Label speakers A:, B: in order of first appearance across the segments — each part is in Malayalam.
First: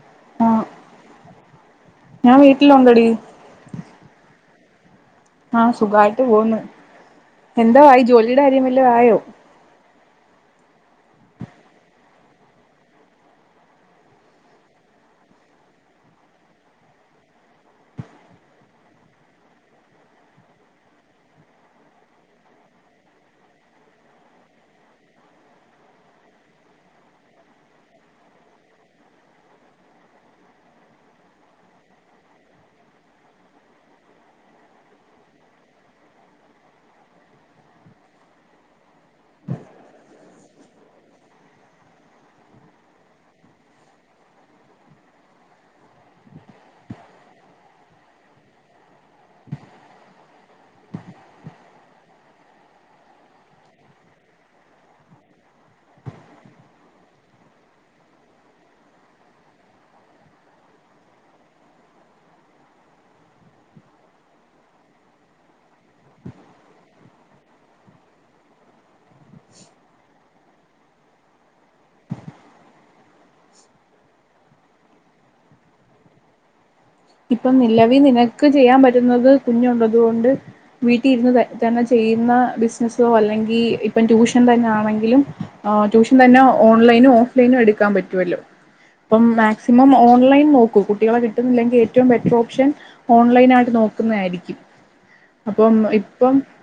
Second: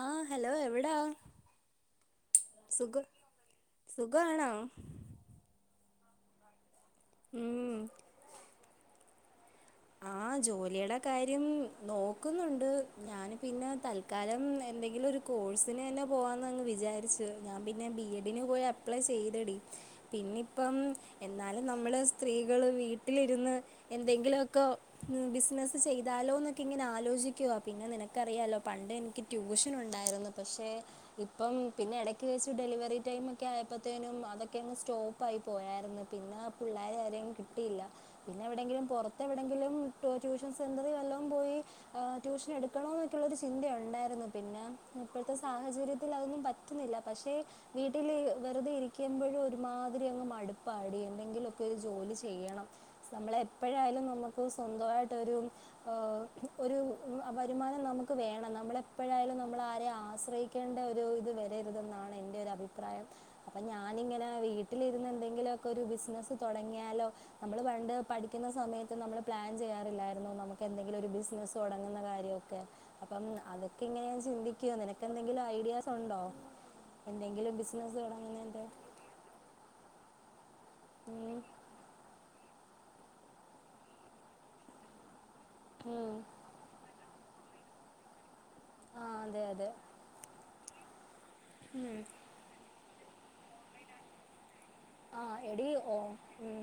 A: ആഹ ഹലോ
B: ആഹ്
A: എവിടാ
B: ഞാൻ
A: സുഖ
B: വീട്ടിലുണ്ടടി
A: സുഖണോ
B: ആഹ സുഖമായിട്ട് പോകുന്നു
A: ഉം
B: എന്താ ജോലിയുടെ കാര്യം വല്ലിയ ആയോ
A: ആ ആ ജോലിയുടെ കാര്യം നോക്കുന്നുണ്ട് ഞാന് പിന്നെ തൽക്കാലം എന്തെങ്കിലും ഒരു കോഴ്സിന് തന്നെ പോവാമന്ന്ങ്ങ് വിചാരിച്ചു ഞാൻ പിന്നെ ബി എഡിന് പോയി അപ്ലൈ ചെയ്തടി പിന്നെ ഇനിയിപ്പം എന്നാലും നമ്മള് സ്ത്രീകള് വീട്ടിലിരുന്ന് എന്തെങ്കിലുക്കെ ബിസിനസ്സ് ചെയ്താലോ എന്നൊക്കെ ഇങ്ങനെ ആലോചിക്കുവ പിന്നെ നിനക്കറിയാലോ പണ്ട് എനിക്ക് നുണ്ടായിരുന്നു പക്ഷെ ഇപ്പം പിന്നെ ഇടക്ക് വെച്ച് ഡെലിവറി ടൈം ഒക്കെ ആയപ്പോത്തേനും അതൊക്കെ സ്റ്റോപ്പ ആയി പോയരുന്നു പിന്നെ പിള്ളേരെ ആരിലും കിട്ടയില്ല പിന്നെ എവിടെങ്കിലുംപുറത്തു എവിടെെങ്കിലും ട്യൂഷൻ സെന്ററിൽ വല്ലവും പോയി ട്യൂഷൻ എടുക്കണ എന്നൊക്കെയുള്ള ഒരു ചിന്ത ഉണ്ടായിരുന്നു പിന്നെ ഇപ്പോഴത്തെ സാഹചര്യത്തിൽ അതൊന്നും പറ്റുന്നില്ല പക്ഷെ വീട്ടിൽ വെറുതെ ഇരിക്കുമ്പോഴും ഒരുമാ ടുപ്പാടി എന്തെങ്കിലുമ ഒക്കെ ഒരു ജോലി ചെയ്യണം നമ്മൾ എപ്പോഴായാലും നുക്ക് സ്വന്തമായിട്ടരു ഒരു വരുമാനം നമുക്ക് വേണം നമ്മള എപ്പോഴ നമ്മ ആശ്രയിക്കേണ്ട ഇത് വരരുതെന്നാണ് എന്റെ അഭിപ്രായം അപ്പൊ ഞാനങ്ങന വീട്ടിലിന്ന് എന്തെങ്കിലുമ ഒക്കെ ഒരു ബിസിനസ് തുടങ്ങിയാലോ നമ്മൾ പണ്ട് പഠിക്കുന്ന സമയത്ത് നമ്മൾ പ്ലാൻ ചെയ്യാറില്ലായിരുന്നു നമുക്ക് എന്തെങ്കിലും ഒരു ബിസിനസ്സ് തുടങ്ങുന്ന കാര്യക്കെ അപ്പം അതൊക്കെ അങ്ങനെയൻ ചിന്തിക്കുവോ നിനക്ക്ന്തെങ്കിലും ഐഡിയാസ് ഉണ്ടോ
B: ഇപ്പം
A: എന്തെങ്കിലും ബിസിനസ്
B: നിലവി നിനക്ക്
A: തുടങ്ങുന്നതിൻ്റെ
B: ചെയ്യാൻ പറ്റുന്നത് കുഞ്ഞുണ്ട് അതുകൊണ്ട് വീട്ടിൽ
A: ഉം.
B: ഇരുന്ന് തന്നെ ചെയ്യുന്ന ബിസിനസിലോ അല്ലെങ്കിൽ ഇപ്പം ട്യൂഷൻ തന്നെ ആണെങ്കിലും ആ
A: ഉം.
B: ട്യൂഷൻ തന്നെ ഓൺലൈനും ഓഫ്ലൈനും എടുക്കാൻ പറ്റുവല്ലോ
A: ആ
B: അപ്പം
A: അതെ അതെ
B: മാക്സിമം ഓൺലൈൻ നോക്കൂ കുട്ടികളെ കിട്ടുന്നില്ലെങ്കിൽ
A: ഉം.
B: ഏറ്റവും ബെറ്റർ ഓപ്ഷൻ ഓൺലൈന ആായിട്ട് നോക്കുന്നതായിരിക്കും
A: ആഹ എടി ഓ ഉം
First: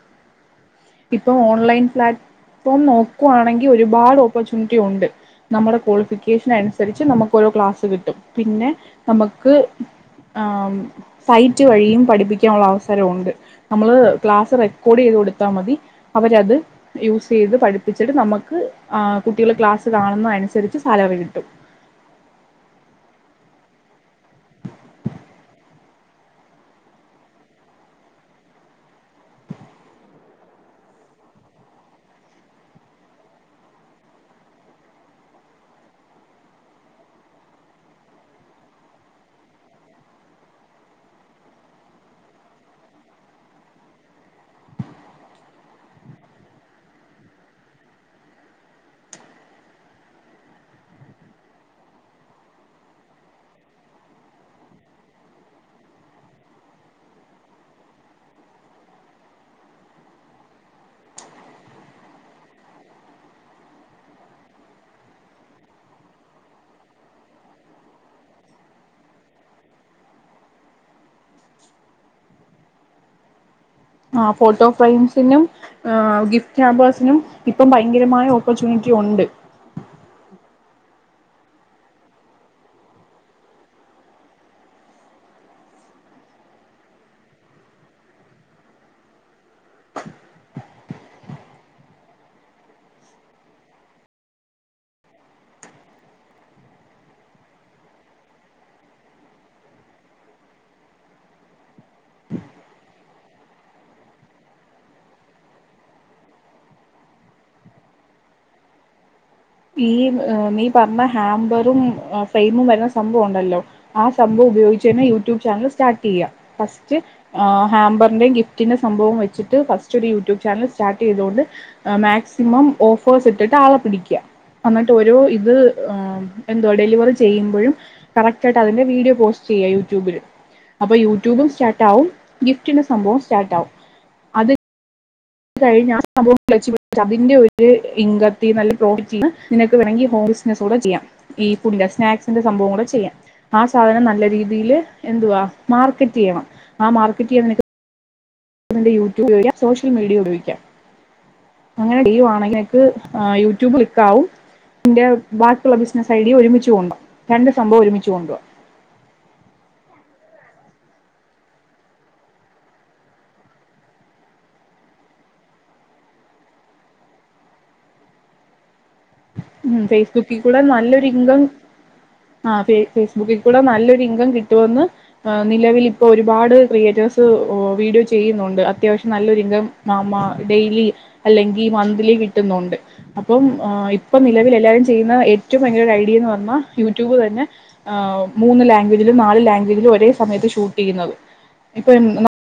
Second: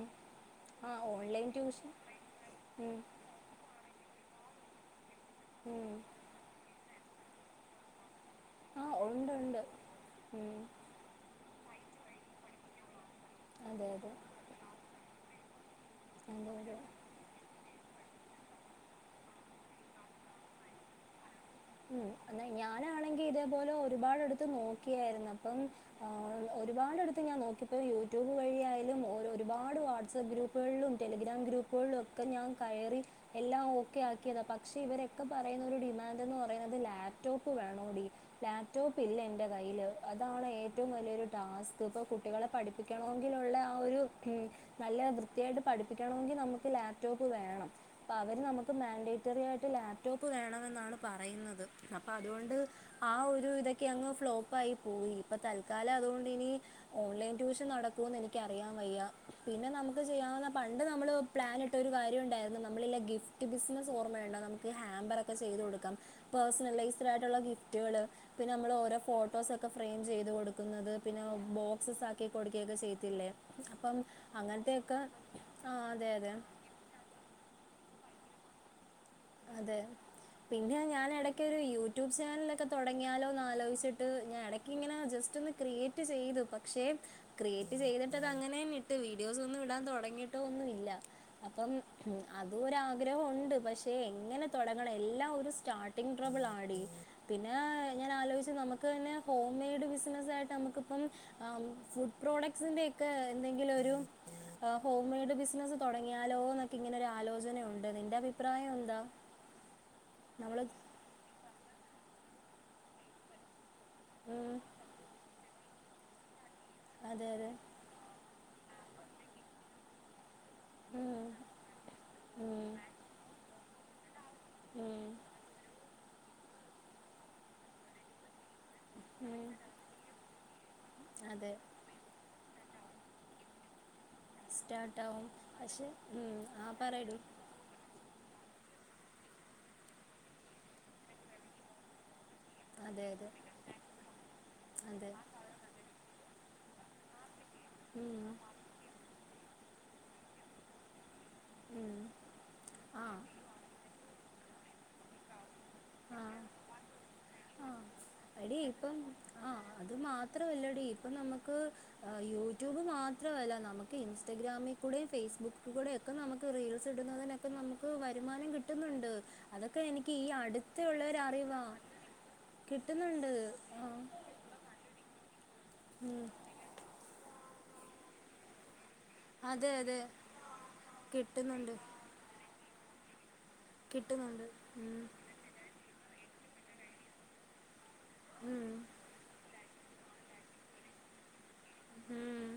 A: ആഹ്
B: ഇപ്പൊ ഓൺലൈൻ
A: ട്യൂഷൻ
B: പ്റ്റ്ഫോം
A: ഉം
B: നോക്കുവാണെങ്കിൽ ഒരുപാട് ഓപ്പർച്യൂണിറ്റി ഉണ്ട് നമ്മുടെ
A: ഉം
B: ക്വാളിഫിക്കേഷന അനുസരിച്ച് നമുക്ക് ഓരോ ക്ലാസ് കിട്ടും പിന്നെ
A: ആഹ് ഉണ്ട്
B: നമുക്ക്
A: ഉണ്ട്
B: ആ
A: ഉം
B: സൈറ്റ് വഴിയും പഠിപ്പിക്കാനുള്ള അവസ്ഥ
A: അതെ
B: നമ്മള്
A: അതെ
B: ക്ലാസ്സ് റെക്കോർഡ് ചെയ്ത് കൊടുത്താൽ മതി
A: അതെ
B: അവരത്
A: അതെ
B: യൂസ് ചെയ്ത്ഠ കപ്പിച്ചിട്ട നമക്ക് കുട്ടികളെ ക്ലാസ് കാണുന്ന അനുസരിച്ച് സാലറി കിട്ടും
A: മ് എന്നാ ഞാനാണെങ്കി ഇതേപോലെ ഒരുപാട് എട്ത്ത് നോക്കിയായിര്ന്നു അപ്പം ഒരുപാടട്ത്ത് ഞാൻ നോക്കിയപ്പോൾ യൂട്യൂബ് വഴിയായാലും ഒരുപാട് വാട്സപ്പ് ഗ്രൂപ്പുകളിലും ടെലിഗ്രാം ഗ്രൂപ്പ് ഗ്രൂപ്പ്കളിലൊക്കെ ഞാൻ കയറി എല്ലാം ഓക്കെ ആക്കിയതാ പക്ഷെ ഇവരെക്കെ പറയുന്ന ഒര് ഡിമാന്റെന്ന് പറഞ്ഞാ [unintelligible] ലാപ്ടോപ്പ് വേണോടി ലാപ്പ് ടോപ്പിലന്റെ കയ്യിൽ അതാണ് ഏറ്റവും വല്ല്യോര് ടാസ്ക് കുട്ടികളെ പഠിപ്പിക്കണോങ്കിലുള്ള ആ ഒരു മ് നല്ല വൃത്തിയായിട്ട് പഠിപ്പിക്കണോങ്കി നമ്മക്ക് ലാപ്ടോപ്പ് പ്പ് വേണം അപ്പവര് നമ്മക്ക് മാൻഡേറ്ററിയായിട്ട് ലാപ്ടോപ്പ് വേണെന്നാണ് പറയുന്നത് അപ്പ അതുകൊണ്ട് ആ ഒര് ഇതൊക്കെ അങ്ങ് ഫ്ലോപ്പായി പോയി ഇപ്പ തൽക്കാലം അതോണ്ടിനി ഓൺലൈൻ ട്യൂഷൻ നടക്കൂന്ന് എനിക്ക് അറിയാൻ വയ്യ. പിന്നെ നമ്മക്ക് ചെയ്യാവുന്ന പണ്ട് നമ്മള് പ്ലാനിട്ട് ഒരു കാര്യം ഉണ്ടായിരുന്നു. നമ്മളില്ലേ ഗിഫ്റ്റ് ബിസിനസ് ഓർമ്മയുണ്ടോ നമ്മക്ക് ഹാമ്പറൊക്കെ ചെയ്ത് കൊടുക്കാം പേഴ്സണലൈസ്ഡ് ആയിട്ടുള്ള ഗിഫ്റ്റുകള് പിന്നെ നമ്മള് ഓരോ ഫോട്ടോസൊക്കെ ഫ്രെയിം ചെയ്ത് കൊടുക്ക്ന്നത്. പിന്നെ ബോക്സസ് ആക്കി കൊട്കേക്കെ ചെയ്ത്തില്ലേ
B: ആഹ് ഫോട്ടോ ഫ്രെയിംസിനും
A: ആ അതെ അതെ
B: ഗിഫ്റ്റ് ഹാമ്പേഴ്സിനും ഇപ്പം ഭയങ്കരമായ ഓപ്പർച്യൂണിറ്റി ഒണ്ട്
A: അതെ പിന്നെ ഞാൻ എടക്കൊര് യൂട്യൂബ് ചാനലൊക്കെ തുടങ്ങിയാലോന്ന് ആലോചിച്ചിട്ട് ഞാൻ എടക്കിങ്ങനെ ജസ്റ്റ് ഒന്ന് ക്രിയേറ്റ് ചെയ്തു. പക്ഷെ ക്രിയേറ്റ് ചെയ്തിട്ടതങ്ങനെ വിട്ടു വീഡിയോസൊന്നും വിടാൻ തൊട ടങ്ങീട്ടോന്നുല്ല അപ്പം അതൂ ഒരാഗ്രഹം ഉണ്ട് പക്ഷെ എങ്ങനെ തൊടങ്ങണം എല്ലാ ഒര് സ്റ്റാർട്ടിങ് ട്രാബിളാടി പിന്നേ ഞാനാലോചിച്ചു നമക്ക് തന്നെ ഹോം മെയ്ഡ് ബിസിനസായിട്ട് നമ്മക്കിപ്പം ഫുഡ് പ്രോഡക്ട്സിന്റെ ഒക്കെ എന്തെങ്കിലും ഒരു ആഹ് ഹോം മെയ്ഡ് ബിസിനസ്സ് തുടങ്ങിയാലോന്നൊക്കെ ഇങ്ങനെ ഒരു ആലോചന ഉണ്ട് നിന്റെ അഭിപ്രായം എന്താ
B: ഈ
A: നമ്മൾ
B: നീ പറഞ്ഞ ഹാമ്പറും ഫ്രെയിമും വര്ന്ന സംഭവ ണ്ടല്ലോ ആ സംഭവം ഉപയോഗിച്ചന്നെ യൂട്യൂബ് ചാനൽ സ്റ്റാർട്ടീയ്യാ ഫസ്റ്റ്
A: അതെ അതെ
B: ഹാമ്പർന്റേം സംഭവം വെച്ചിട്ട് ഫസ്റ്റ് ഒരു യൂട്യൂബ് ചാനൽ
A: ഉം,
B: സ്റ്റാർട്ടീതോണ്ട്
A: ഉം,
B: മാക്സിമം ഓഫേഴ്സ്ട്ട്ട്ട് ആളെ പിടിക്ക്യാ. എന്നട്ട്
A: ഉം,
B: ഒരു ഇത് എന്തോ ഡെലിവറി ചെയ്യുമ്പഴും കറക്റ്റ് അതിന്റെ വീഡിയോ
A: ഉം,
B: പോസ്റ്റ് ചെയ്യാ യൂട്യൂബില് അപ്പൊ യൂട്യൂബും
A: അതെ
B: സ്റ്റാർട്ടാകും ഗിഫ്റ്റിന്റെ സംഭവോം സ്റ്റാർട്ടാവും അത്
A: സ്റ്റാർട്ടാവും
B: അത്
A: പക്ഷേ
B: കഴിഞ്ഞാ സംഭവം
A: ആ
B: ക്ലച്ച്
A: പറയെടീ
B: പിടിച്ചതിന്റെ ഒര് ഇംഗ തീന്ന് നല്ല പ്രോഫിറ്റീന്ന് നിനക്ക് വേണെങ്കിൽ ഹോം ബിസിനസ് കൂടെ ചീയ്യാം. ഈ [unintelligible] സ്നാക്സ് ന്റെ സംഭവം കൂടെ
A: അതെ
B: ചീയ്യാം
A: അതെ
B: ആ സാധനം നല്ല രീതീല്
A: അതെ
B: എന്തുവാ മാർക്കറ്റീയ ആ മാർക്കറ്റ്അതിനൊക്കെ
A: ഉം,
B: ന്റെ യൂട്യൂബ് ഉപയോഗിക്ക സോഷ്യൽ മീഡിയ ഉപയോഗിക്ക
A: ഉം.
B: അങ്ങനെ ചെയ്യുവാണെങ്കി നിനക്ക്
A: ആ
B: യൂട്യൂബ് ക്ലിക്കാവും നിന്റ ബിസിനസ് ഐഡിയ
A: ആ
B: ഒരുമിച്ച് കൊണ്ടോവാം രണ്ട് സംഭവം
A: ആഹ്
B: ഒരുമിച്ച് കൊണ്ട
A: മാത്രമല്ലടീ പ്പ നമ്മക്ക് യൂട്യൂബ് മാത്രവല്ല നമുക്ക് ഇൻസ്റ്റഗ്രാമി കൂടീം ഫേസ്ബുക്ക് കൂടേം ഒക്കെ നമ്മക്ക് റീൽസ് ഇടുന്നതിനക്കെ നമ്മക്ക് വരുമാനം കിട്ട്ന്ന്ണ്ട്.
B: മ് ഫേസ്ബുക്കികൂടെ നല്ലൊരിങ്കം ആഹ്
A: കിട്ടുന്നുണ്ട്
B: ഫേസ്ബുക്കി കൂടി
A: ആഹ്
B: നല്ലൊരിങ്കം കിട്ടുമെന്ന് നിലവിൽ ഇപ്പോ ഒരുപാട് ക്രിയേറ്റേഴ്സ് വീഡിയോ ചെയ്യുനൊണ്ട് അത്യാവ നല്ലൊരിങ്കം
A: അതെ
B: ന
A: അതെ
B: മ ഡെയിലി അല്ലെങ്കി
A: കിട്ടുന്നുണ്ട്
B: മന്ത്ലി കിട്ടുന്നൊണ്ട് ഇപ്പം
A: കിട്ടുന്നുണ്ട്
B: എല്ലാരും
A: ഉം
B: ചെയ്യുന്ന ഏറ്റവും ഭയങ്കര ഐഡിയീന്ന് പറഞ്ഞാൽ യൂട്യൂബ് തന്നെ ആഹ് മൂന്ന്
A: ഉം
B: ലാംഗ്വേജിലും നാല് ലാംഗ്വേജിലും ഒരേ സമയത്ത് ഷൂട്ട് ചെയ്യുന്നത് ഇപ്പൊ
A: ഉം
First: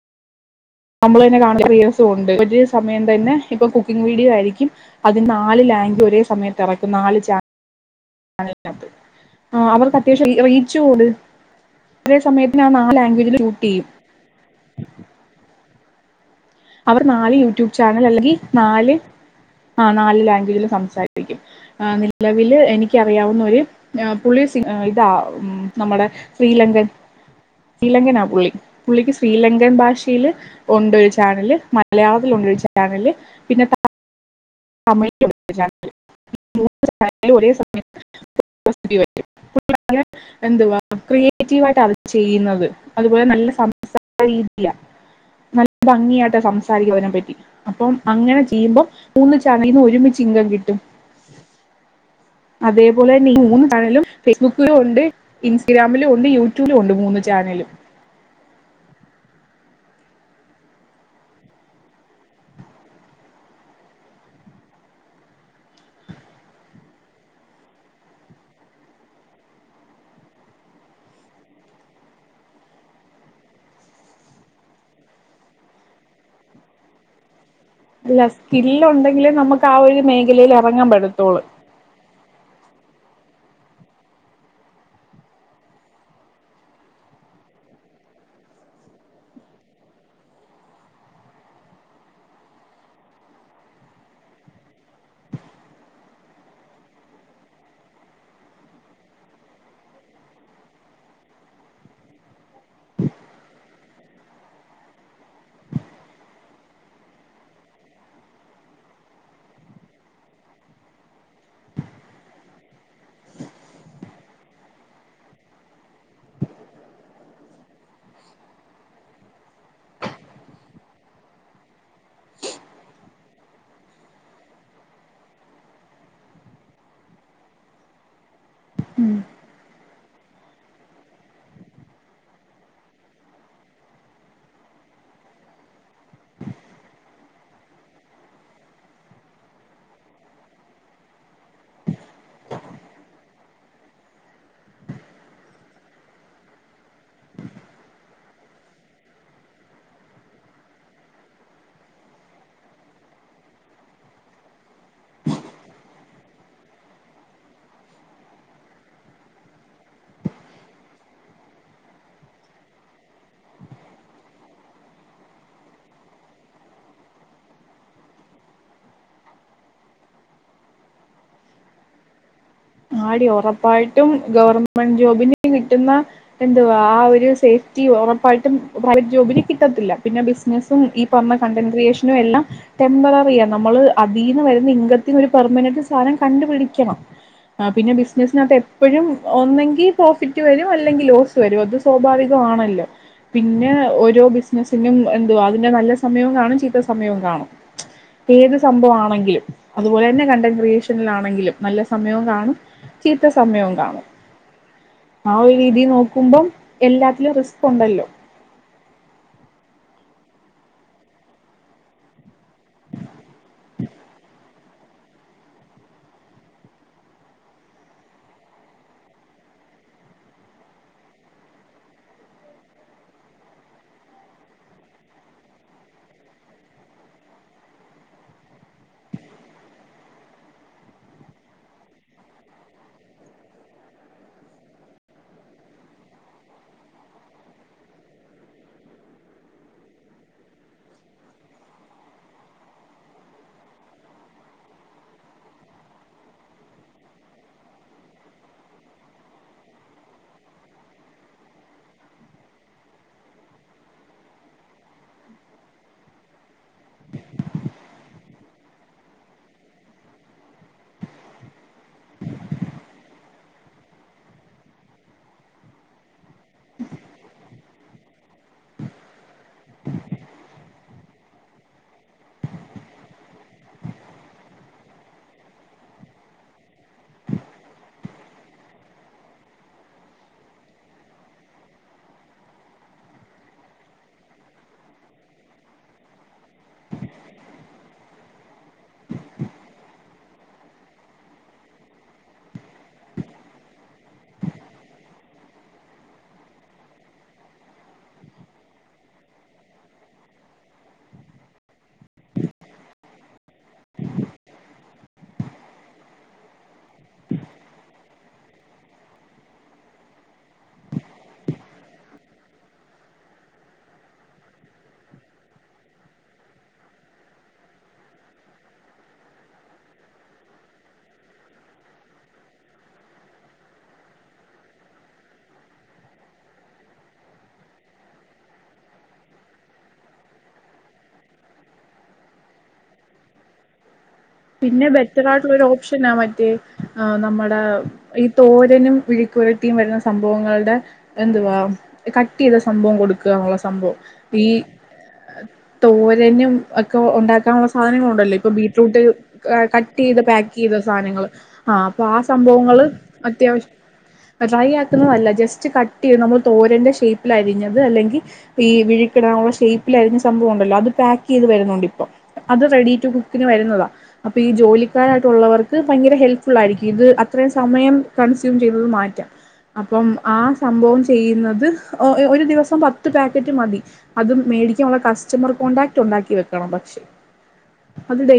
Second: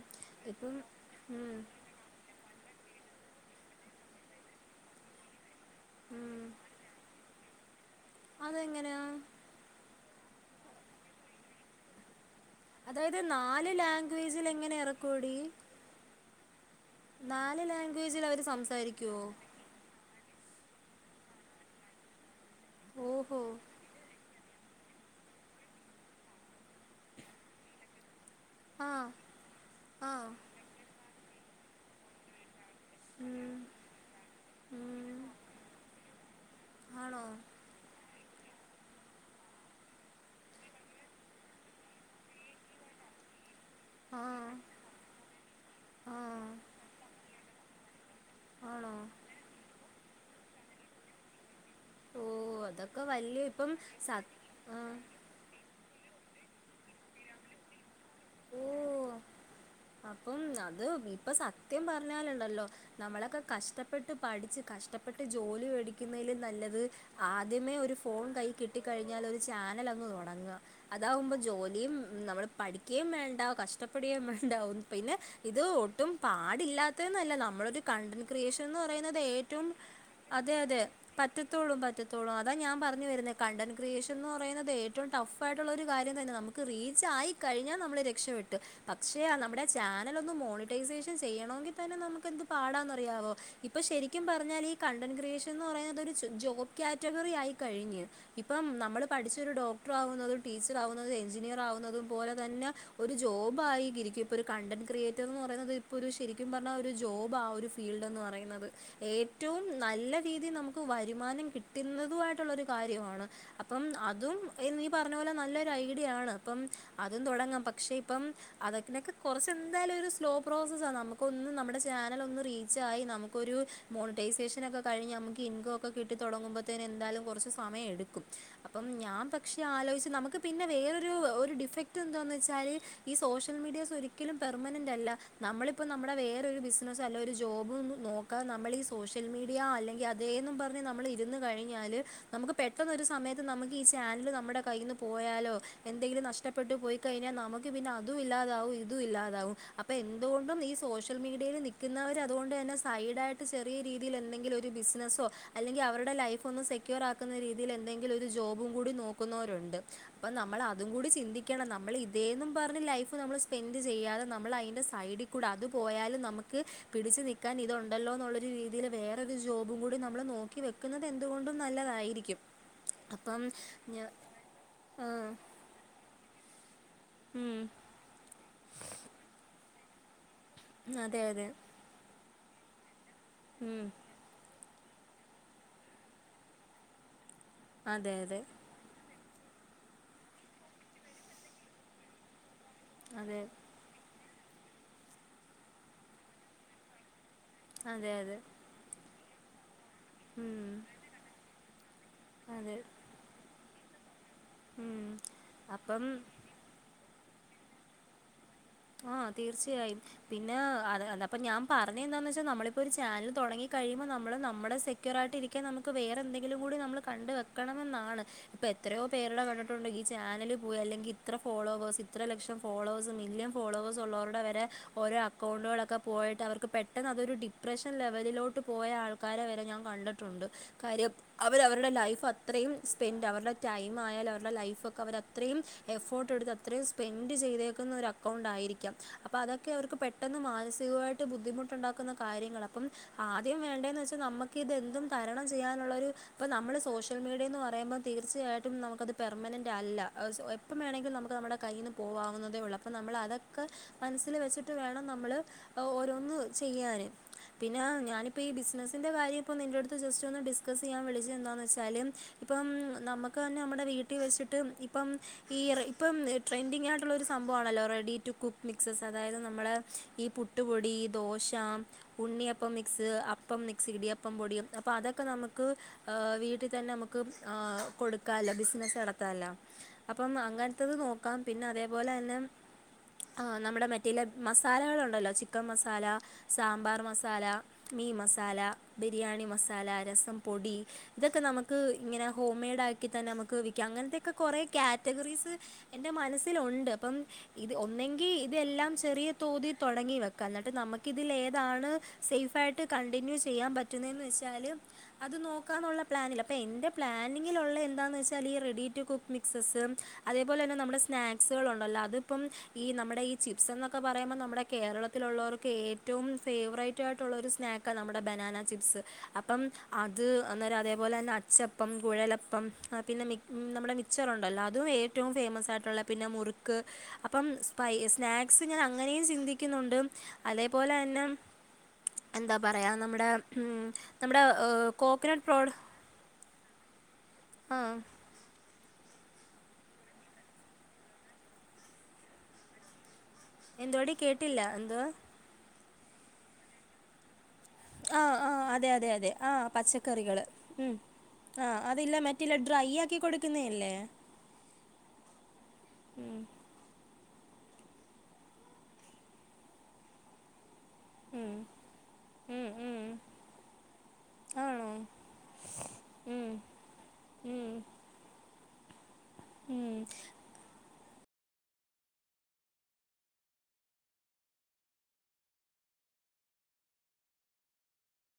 A: ഇപ്പം
B: നമ്മളെന്നെ
A: ഉം
B: കാണണ്ട് ഒരു സമയം തന്നെ ഇപ്പ കുക്കിംങ്ങ് വീഡിയോ ആയിരിക്കും അ നാല് ലാങ്ക് ഒരേ
A: ഉം
B: സമയത്ത് എറക്കും നാല്
A: അതെങ്ങനെയാ
B: ആ അവർക്ക് അത്യാവശ്യം വയിച്ച ഓട് ഇതേ സമയത്ത് ഞാൻ നാല്
A: അതായത്
B: ലാംഗ്വേജിൽ ഷൂട്ട്
A: നാല്
B: ചെയ്യും
A: ലാംഗ്വേജിൽ എങ്ങനെ എറക്കോടി
B: അവർ നാല് യൂട്യൂബ് ചാനൽ
A: ലാംഗ്വേജിൽ
B: അല്ലെങ്കിൽ
A: അവര്
B: നാല്
A: സംസാരിക്കുവോ
B: ആഹ് നാല് ലാ ലാംഗ്വേജില് സംസാരിക്കും നിലവില്
A: ഓഹോ
B: എനിക്കറിയാവുന്നൊര് പുള്ളി ശീ ഇതാ നമ്മടെ ശ്രീലങ്കൻ ശ്രീലങ്കൻ പുള്ളി
A: ആഹ്
B: പുള്ളിക്ക് ശ്രീലങ്കൻ
A: ആഹ്
B: ഭാഷയില് ഒണ്ടൊരു ചാനല് മലയാളത്തിലുണ്ടൊരു ചാന ചാനല്
A: ഉം
B: പിന്നെ [unintelligible]
A: ഉം
B: തമിഴിലുണ്ട് ചാനല് മൂന്ന്
A: ആണോ
B: ചാനലില് ഒരേ സമയം [unintelligible] [unintelligible] എന്തുവാ ക്രിയേറ്റീവ് ആയിട്ട അത് ചെയ്യുന്നത് അതുപോലെ നല്ല സമ
A: ആഹ്
B: സംസാരരീതിയാ നല്ല ഭംഗിയായിട്ട
A: ആഹ്
B: സംസാരിക്കും അതിനെ പറ്റി അപ്പം അങ്ങനെ ചെയ്യുമ്പോം
A: ആണോ
B: മൂന്ന് ചാനലിന്ന് ഒരുമിച്ച് ഇങ്കം കിട്ടും
A: ഓ അതൊക്കെ
B: അതേപോലെ തന്നെ ഈ
A: വലിയ
B: മൂന്ന്
A: ഇപ്പം
B: ചാനലും
A: സ
B: ഫേസ്ബുക്കിലും
A: ആഹ്
B: ഒണ്ട് ഇൻസ്റ്റഗ്രാമിലും ഒണ്ട് ണ്ട് യൂട്യൂബിലും ഒണ്ട് മൂന്ന് ചാനലും
A: ഓ അപ്പം അത് ഇപ്പൊ സത്യം പറഞ്ഞാല്ണ്ടല്ലോ നമ്മളൊക്കെ കഷ്ടപ്പെട്ട് പഠിച്ച് കഷ് കഷ്ടപ്പെട്ട് ജോലി വേടിക്കുന്നതിലും നല്ലത് ആദ്യമേ ഒരു ഫോൺ കൈ കിട്ടിക്കഴിഞ്ഞാല് ഒരു ചാനൽ അങ്ങ് തൊടങ്ങാ അതകുമ്പോ ജോലിയും നമ്മള് പഠിക്കുകയും വേണ്ട കഷ്ടപ്പെടുകയും വേണ്ട ഉണ്ടാവും പിന്നെ ഇത് ഒട്ടും പാടില്ലാത്തന്നല്ല ന നമ്മളൊരു
B: അല്ല
A: കണ്ടന്റ് ക്രിയേഷൻ ന്ന് പറയുന്നത്
B: സ്കില്ലുണ്ടെങ്കിലേ നമുക്ക്
A: ഏറ്റവും
B: ആ ഒരു മേഖലയിൽ
A: അതെ അതെ
B: ഇറങ്ങാൻ പറ്റത്തുള്ളൂ
A: പറ്റത്തൊള്ളു പറ്റത്തൊള്ളു അതാ ഞാൻ പറ ഞ്ഞു വെരുന്നെ കണ്ടന്റ് ക്രിയേഷൻ എന്ന് പറയുന്നത് ഏറ്റവും ടഫായിട്ടുള്ള ഒരു കാര്യം തന്നെ നമുക്ക് റീച്ച് ആയി കഴിഞ്ഞാ നമ്മൾ രക്ഷപെട്ട് പ പക്ഷെ നമ്മുടെ ചാനൽ ഒന്ന് മോണിറ്റൈസേഷൻ ചെയ്യണമെങ്കിൽ തന്നെ നമുക്ക് എന്ത് പാടാന്നറിയാവോ ഇപ്പൊ ശ രിക്കും പറഞ്ഞാല് ഈ കണ്ടൻ്റ് ക്രിയേഷൻ ന്നു പറേന്നത് ഒരു ജോബ് കാറ്റഗറി ആയിക്കഴിഞ്ഞു ഇപ്പം നമ്മ ള് പഠിച്ച് ഒരു ഡോക്ടർ ആവുന്നതും ടീച്ചർ ആവുന്നതും എഞ്ചിനീയർ ആവുന്നതും പോലെ തന്നെ ഒരു ജോബായി ഇരിക്കും ഇപ്പോ ഒരു കണ്ടന്റ് ക്രിയേറ്റർ എന്ന് പറയുന്നത് ഇപ്പോ ഒരു ശരിക്കും പറഞ്ഞാ ഒരു ജോബ് ആ ഒരു ഫീൽഡ് എന്ന് പറയുന്നത് ഏറ്റവും നല്ല രീതിയി നമുക്ക് വരുമാനം കിട്ടുന്നതു ആയിട്ടുള്ള ഒരു കാര്യമാണ് അപ്പം അതും നീ പറഞ്ഞ പോലെ നല്ലൊരു ഐഡിയ ആണ് ഇപ്പം അതും തുടങ്ങാം പക്ഷെ ഇപ്പം അതൊക്കെയൊക്കെ കൊറച്ച് എന്തായാലും ഒരു സ്ലോ പ്രോസസ്സാ നമുക്കൊന്ന് നമ്മുടെ ചാനലൊന്ന് റീച്ചായി നമുക്കൊരു മോണിറ്റൈസേഷൻ ഒക്കെ കഴിഞ്ഞ് നമുക്ക് ഇൻകം ഒക്കെ കിട്ടി തുടങ്ങുമ്പോത്തേന് എന്താലും കൊറച്ച് സമയം എടുക്കും അപ്പം
B: ഉം
A: ഞാൻ പക്ഷെ ആലോചിച്ചു നമുക്ക് പിന്നെ വേറൊരു ഒരു ഡിഫക്ട് എന്താന്ന് വെച്ചാല് ഈ സോഷ്യ ൽ മീഡിയാസ് ഒരിക്കലും പെർമനന്റല്ല നമ്മളിപ്പ നമ്മടെ വേറൊരു ബിസിനസ്സ് അല്ലെ ഒരു ജോബ് നോക്കാ നമ്മള് ഈ സോഷ്യൽ മീഡിയ അല്ലെങ്കി അതേന്നും പറഞ്ഞ് നമ്മൾ ഇരുന്നു കഴിഞ്ഞാല് നമുക്ക് പെട്ടെന്ന് ഒരു സമയത്ത് നമുക്ക് ഈ ചാനൽ നമ്മുടെ കയ്യിൽ നിന്ന് പോയാലോ എന്തെങ്കിലും നഷ്ടപ്പെട്ട് പോയി കഴിഞ്ഞാൽ നമക്ക് പിന്നെ അതു ഇല്ലാതാവും ഇതു ഇല്ലാതാവും അപ്പൊ എന്തുകൊണ്ടും ഈ സോഷ്യൽ മീഡിയയില് നിക്കുന്നവര് അതുകൊണ്ട് തന്നെ സൈ ഡായിട്ട് ചെറിയ രീതിയില് എന്തെങ്കിലും ഒരു ബിസിനസ്സോ അല്ലെങ്കി അവരുടെ ലൈഫ് ഒന്ന് സെക്യൂർ ആക്കുന്ന രീതിയിൽ എന്തെങ്കിലും ലൊരു ജോബും കൂടി നോക്കുന്നവരുണ്ട് അപ്പൊ നമ്മളതും കൂടി ചിന്തിക്കണം നമ്മൾ ഇതേന്നും പറ ലൈഫ് ഫ് നമ്മള് സ്പെൻഡ് ചെയ്യാതെ നമ്മളയിൻ്റെ സൈഡി കൂടെ അത് പോയാലും നമുക്ക് പിടിച്ചു നിൽക്കാൻ ഇതൊണ്ട ല്ലോ എന്നുള്ളരു രീതിൽ വേറരു ജോബും കൂടി നമ്മള് നോക്കി വെക്കുന്നത് എന്തുകൊണ്ടും നല്ലതായിരിക്കും
B: ആടി
A: അപ്പം ഞ
B: ഒറപ്പായിട്ടും ഗവർമെന്റ്
A: ആ
B: ജോബിന് കിട്ടുന്ന എന്തുവാ ആ ഒരു
A: ഉം
B: സേഫ്റ്റി ഒറപ്പായിട്ടും [unintelligible] ജോബിന് കിട്ടത്തില്ല പിന്നെ [unintelligible] നസും ഈ
A: അതെ
B: പറഞ്ഞ
A: അതെ
B: കണ്ടൻ്റ് ക്രിയേഷനു എല്ലാം ടെംപററിയാ നമ്മള്
A: ഉം
B: അതീന്ന് വരുന്ന ഇൻകം കത്തിന് ഒരു പെർമനന്റ് സാധനം കണ്ടു പിടിക്കണം ആ പിന്നെ
A: അതെ അതെ
B: ബിസിനസിനകത്ത് എപ്പഴും ഒന്നെങ്കി പ്രോഫിറ്റ് വരും അല്ലെങ്കി ലോസ് വരും അത് സ്വാഭാവികവാണല്ലോ
A: അതെ
B: പിന്നെ ഓരോ ബിസിനസിനും എന്തുവാ അതിന്റെ നല്ല സമയവും കാണും ചീത്ത സമയവും കാണും
A: അതെ അതെ
B: ഏത് സംഭവം ആണെങ്കിലും അതുപോലെ തന്നെ കണ്ട
A: ഉം
B: ക്രിയേഷനൽനാണെങ്കിലും നല്ല സമയോം കാ ണും
A: അതെ
B: ചീത്ത സമയോം കാണും
A: ഉം
B: ആ ഒരു രീതി
A: അപ്പം
B: നോക്കുമ്പം എല്ലാത്തിലും റിസ്ക് ഒണ്ടല്ലോ
A: ആ തീർച്ചയായും പിന്നെ അപ്പൊ ഞാൻ പറഞ്ഞ എന്താന്ന് വെച്ചാൽ നമ്മളിപ്പോ ഒരു ചാനല് തൊടങ്ങിക്ക കഴിയ്മ്പോ നമ്മള് നമ്മടെ സെക്യൂർ ആയിട്ട് ഇരിക്കാൻ നമുക്ക് വേറെ എന്തെങ്കിലും കൂടി നമ്മള് കണ്ട് വെക്കണമെന്നാണ് ഇപ്പോ എത്രയോ പേരുടെ കണ്ടിട്ടുണ്ട് ഈ ചാനല് പോയി അല്ലെങ്കി ഇത്ര ഫോളോവേഴ്സ് ഇത്ര ലക്ഷം ഫോളോവേഴ്‌സ് മില്യം ഫോളോവേഴ്‌സൊ ള്ളോര്ടെ വെരെ ഓരോ അക്കൗണ്ടുകളൊക്കെ പോയിട്ട് അവർക്ക് പെട്ടെന്ന് അതൊരു ഡിപ്രഷൻ ലെവലിലോട്ട് പോയ ആള് ആൾക്കാരെ വരെ ഞാൻ കണ്ടിട്ടുണ്ട് കാര്യം അവരവരുടെ ലൈഫ് അത്രയും സ്പെൻഡ് അവരുടെ ടൈമ ആയാലും അവരുടെ ലൈഫക്കെ അവരത്രയും എഫോർട്ട് എടുത്ത് അത്രയും സ്പെൻഡ് ചെയ്തേക്കുന്ന അതുകൊണ്ടായിരിക്കാം അപ്പൊ അതൊക്കെ അവർക്ക് പെട്ടെന്ന് മാനസികവായിട്ട് ബുദ്ധിമുട്ടുണ്ടാക്കുന്ന കാര്യങ്ങൾ അപ്പം ആദ്യം വേണ്ടേന്ന് വെച്ചാ നമക്ക് ഇതെന്തും തരണം ചെയ്യാനുള്ളൊരു ഇപ്പ നമ്മള് സോഷ്യൽ മീഡിയ എന്ന് പറയുമ്പോ തിരു തീർച്ചയായിട്ടും നമുക്കത് പെർമനൻറ് അല്ല എപ്പം വേണമെങ്കിലും നമുക്ക് നമ്മുടെ കയ്യിൽന്ന് പോവാകുന്നതേ ഉള്ള അപ്പൊ നമ്മൾ അതൊക്കെ മനസ്സിൽ വെച്ചിട്ട് വേണം നമ്മള് ഓരോന്ന് ചെയ്യാന് പിന്നെ ഞാനിപ്പപ്പോ ഈ ബിസിനസ്സിന്റെ കാര്യം നിന്റെ അടുത്ത് ജസ്റ്റ് ഒന്ന് ഡിസ്കസ് ചെയ്യാൻ വിളിച്ചത് എന്താന്ന് വെച്ചാല് ഇപ്പം നമുക്ക് തന്നെ നമ്മുടെ വീട്ടിൽ വെച്ചിട്ട് ഇപ്പം ഈ ഇപ്പം ട്രെൻഡിങ്ങ ആയിട്ടുള്ള ഒരു സംഭ ണല്ലോ റെഡി മിക്സ അതായത് നമ്മുടെ ഈ പുട്ടുപൊടി ദോശ ഉണ്ണ പ്പ മിക്സ് അപ്പം മിക്സ് ഇടിയപ്പം പൊടിയും അപ്പൊ അതക്കെ നമുക്ക് വീട്ടിൽ തന്നെ നമുക്ക് കൊടുക്കല്ല ബിസിനസ്സ് നടത്താല്ല അപ്പം അങ്ങനത്തത് നോക്കാം പിന്നെ അതേപോലെ തന്നെ [inaudible] നമ്മുടെ മറ്റേയിലെ മസാലകൾ ഉണ്ടല്ലോ ചിക്കൻ മസാല സാമ്പാർ മസാല മീ ബി മസൊ ഇതൊക്കെ നമു ഇ ന്നെ നമുക്ക് വിൽക്കാം അങ്ങനത്തെൊക്കെ കുറെേ കാറ്റഗറീസ് എൻ്റെ മനസ്സിലുണ്ട് അപ്പം ഇത് ഒന്നെങ്കിൽ ഇതെല്ലാം ചെറിയ തോതി തുടങ്ങി വെക്കാം എന്നിട്ട് നമുക്ക് ഇതിൽ ഏതാണ് സേഫ് ആായിട്ട് കണ്ടിന്യൂ ചെയ്യാൻ പറ്റുന്നതെന്ന് വെച്ചാൽ അത് നോക്കാന്നുള്ള പ്ലാനില്ല അപ്പോ എ്റെ പ്ലാ അല്ലെങ്കില ഉുള്ള എന്താണന്ന് വെച്ചാൽ ഈ റെഡി ടു കുക്ക് മിക്സസ് അതേപോലെ തന്നെ നമ്മുടെ സ്നാക്സുകളൾുണ്ടല്ലോ അത് ഇപ്പം ഈ നമ്മുടെ ഈ ചിപ്സ് എന്നൊക്കെ പറയുമ്പോൾ നമ്മുടെ കേരളത്തിലുള്ളവർക്ക് ഏറ്റവും ഫേവറേറ്റ് ആയിട്ടുള്ള സ് നമ്മ ബനാന ചപ് അപ്പ അത് അതേപലെന്നെ അച്ചപ്പഴ ചിലപ്പം പിന്നെ മ നമ്മുടെ മിച്ചർുണ്ടല്ലോ അതും ഏറ്റവും ഫേമസ് ആയിട്ടുള്ള പിന്നെ മുറുക്ക് അപ്പം സ്പൈ സ്നാക്സ് ഞാൻ അങ്ങനെയും ചിന്തിക്കുന്നുണ്ട് അതേപോലെ തന്നെ എന്താ പറയാ നമ്മുടെ ഉ
B: പിന്നെ ബെറ്ററായിട്ടുള്ള ഒരു ഓപ്ഷനാ മറ്റേ നമ്മുടെ
A: ആ
B: ഈ തോരനും പിഴിക്കുരട്ടിയും വരുന്ന സംഭവങ്ങളുടെ എന്തുവാ കട്ട് ചെയ്ത സംഭവം കൊടുക്കും ള്ള സംഭവം
A: എന്തുവാടി
B: ഈ
A: കേട്ടില്ല എന്തുവാ
B: തോരന്ും ഒക്കെ ഉണ്ടാക്കാനുള്ള സാധനങ്ങളൾ
A: ആ
B: ഉണ്ടല്ലോ ഇപ്പൊ
A: ആ അതെ
B: ബീടറൂട്ട്
A: അതെ അതെ ആ
B: കട്ട് ചെയ്ത്
A: പച്ചക്കറികൾ
B: പാക്ക് ചെയ്ത സാധനങ്ങള്ൾ ആ അപ്പൊ
A: അതില്ല
B: ആ
A: മറ്റില്ല
B: സംഭവങ്ങള്
A: ഡ്രൈ ആക്കി
B: അത്യാവശ്യം
A: കൊടുക്കുന്നതല്ലേ
B: ഡ്രൈ ആക്കുന്നതല്ല ജസ്റ്റ് കട്ട് ചെയ്ത്
A: ഉം,
B: നമ്മൾ തോരന്റെ ഷപ്പിലായിരിഞ്ഞത് അല്ലെങ്കിൽ ഈ വിഴുിക്കണുള്ള ഷ്പപ്പിലായിരിരിക്ക സംഭവം ഉണ്ടല്ലോ അത് പാക്ക് ചെയ്ത്
A: ഉം,
B: വരുന്നുണ്ട് ഇപ്പൊ അത്
A: ഉം,
B: റെഡി
A: ഉം.
B: ടു കുക്കിന് വരുന്നതാ അപ്പൊ ഈ
A: ആണോ
B: ജോലിക്കാരായിട്ടുള്ളവർക്ക് ഭയങ്കര
A: ഉം,
B: ഹെൽപഫുള്ള ആയിരിക്കും ഇത് അത്രയും
A: ഉം,
B: സമയം കൺ ചെയ മാറ്റ അപ്പം
A: ഉം.
B: ആ സംഭവ ചെയ്യുന്നത് ഒരു ദിവസം പത്ത് പാക്കറ്റ് മതി അത് മേടിക്കാാനുള്ള കസ്റ്റമർ കോൺടാക്ട് ഉണ്ട് ഡെ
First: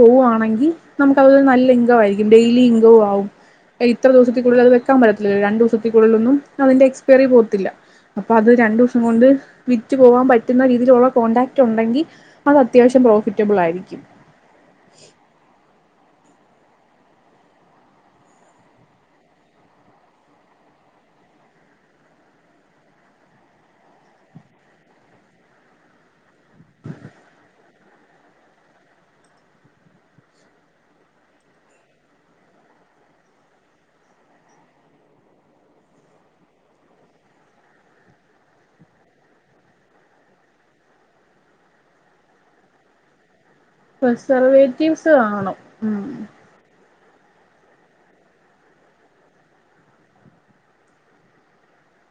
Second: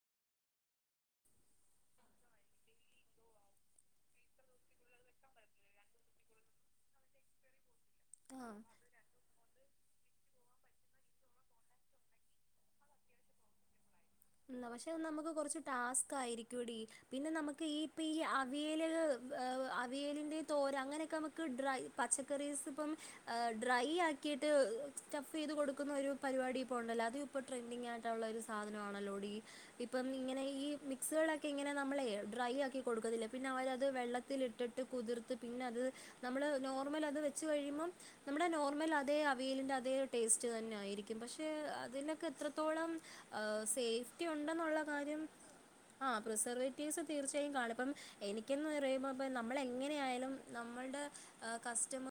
B: പോകുവാണെങ്കിൽ നമുക്ക് അതുപോലെ നല്ല ഇൻകവ ആയിരിക്കും ഡെയിലി ഇൻകവ ആവുംും ഇത്ര ദിവസത്തിക്കുള്ളിൽ അത് വെക്കാൻ പറ്റത്തില്ല രണ്ടു ദിവസത്തിക്കുള്ളിലൊന്നും അന്റെ എക്സ്പയറി പോകത്തില്ല അപ്പൊ അത് രണ്ടു ദിവസം കൊണ്ട് വിറ്റ് പോകൻ പറ്റുന്ന രീതിയിലുള്ള കോൺടാക്റ്റ് ഉണ്ടെങ്കിൽ അത് അത്യാവശ്യം പ്രോഫിറ്റബിൾ ആയിരിക്കും
A: പക്ഷെ നമുക്ക് കുറച്ച് ടാസ്ക് ആയിരിക്കുംട പിന്നെ നമുക്ക് ഈപ്പ ഈ അവിയല് അവിയലിന്റെ തോര അങ്ങനെ ന പ ഡ്ര് ചെയ പരിപാടി ഇപ്പ ഉണ്ടല്ലോ അത് ഇപ്പോ ട്രൻഡിങ്യിട്ടുള്ള ഒരു സാധനമാണ്ണ് ോ ഇപ്പം ഇങ്ങനെ ഈ മിക്സുകളൊക്കെ ഇങ്ങനെ നമ്മളെ ഡ്രൈ ആക്കി കൊടുക്കുന്നല്ല പിന്നെ അവരത് വെള്ളത്തി കുതിർ പിന്നെ നമ്മ നോർൽത് വെ കഴിയ നമ്മ ന അതേ അവലിന്റെ അതേ ടേസ്റ്റ് തന്നെ ആയിരിക്കും പക്ഷെ അതിനൊക്കെ എത്രത്തോളം സേഫ്റ്റി ഉണ്ടെന്നുള്ള
B: കൺസർവേറ്റീവ്സ് കാണും ഉം
A: പിഎസ്സി തീർച്ചയായും കാണും അപ്പം എനിക്കൊന്നു പറയുമ്പോൾ നമ്മൾ എങ്ങനെ ആയിരുന്നു എന്ന് നമ്മളുടെ കസ്റ്റം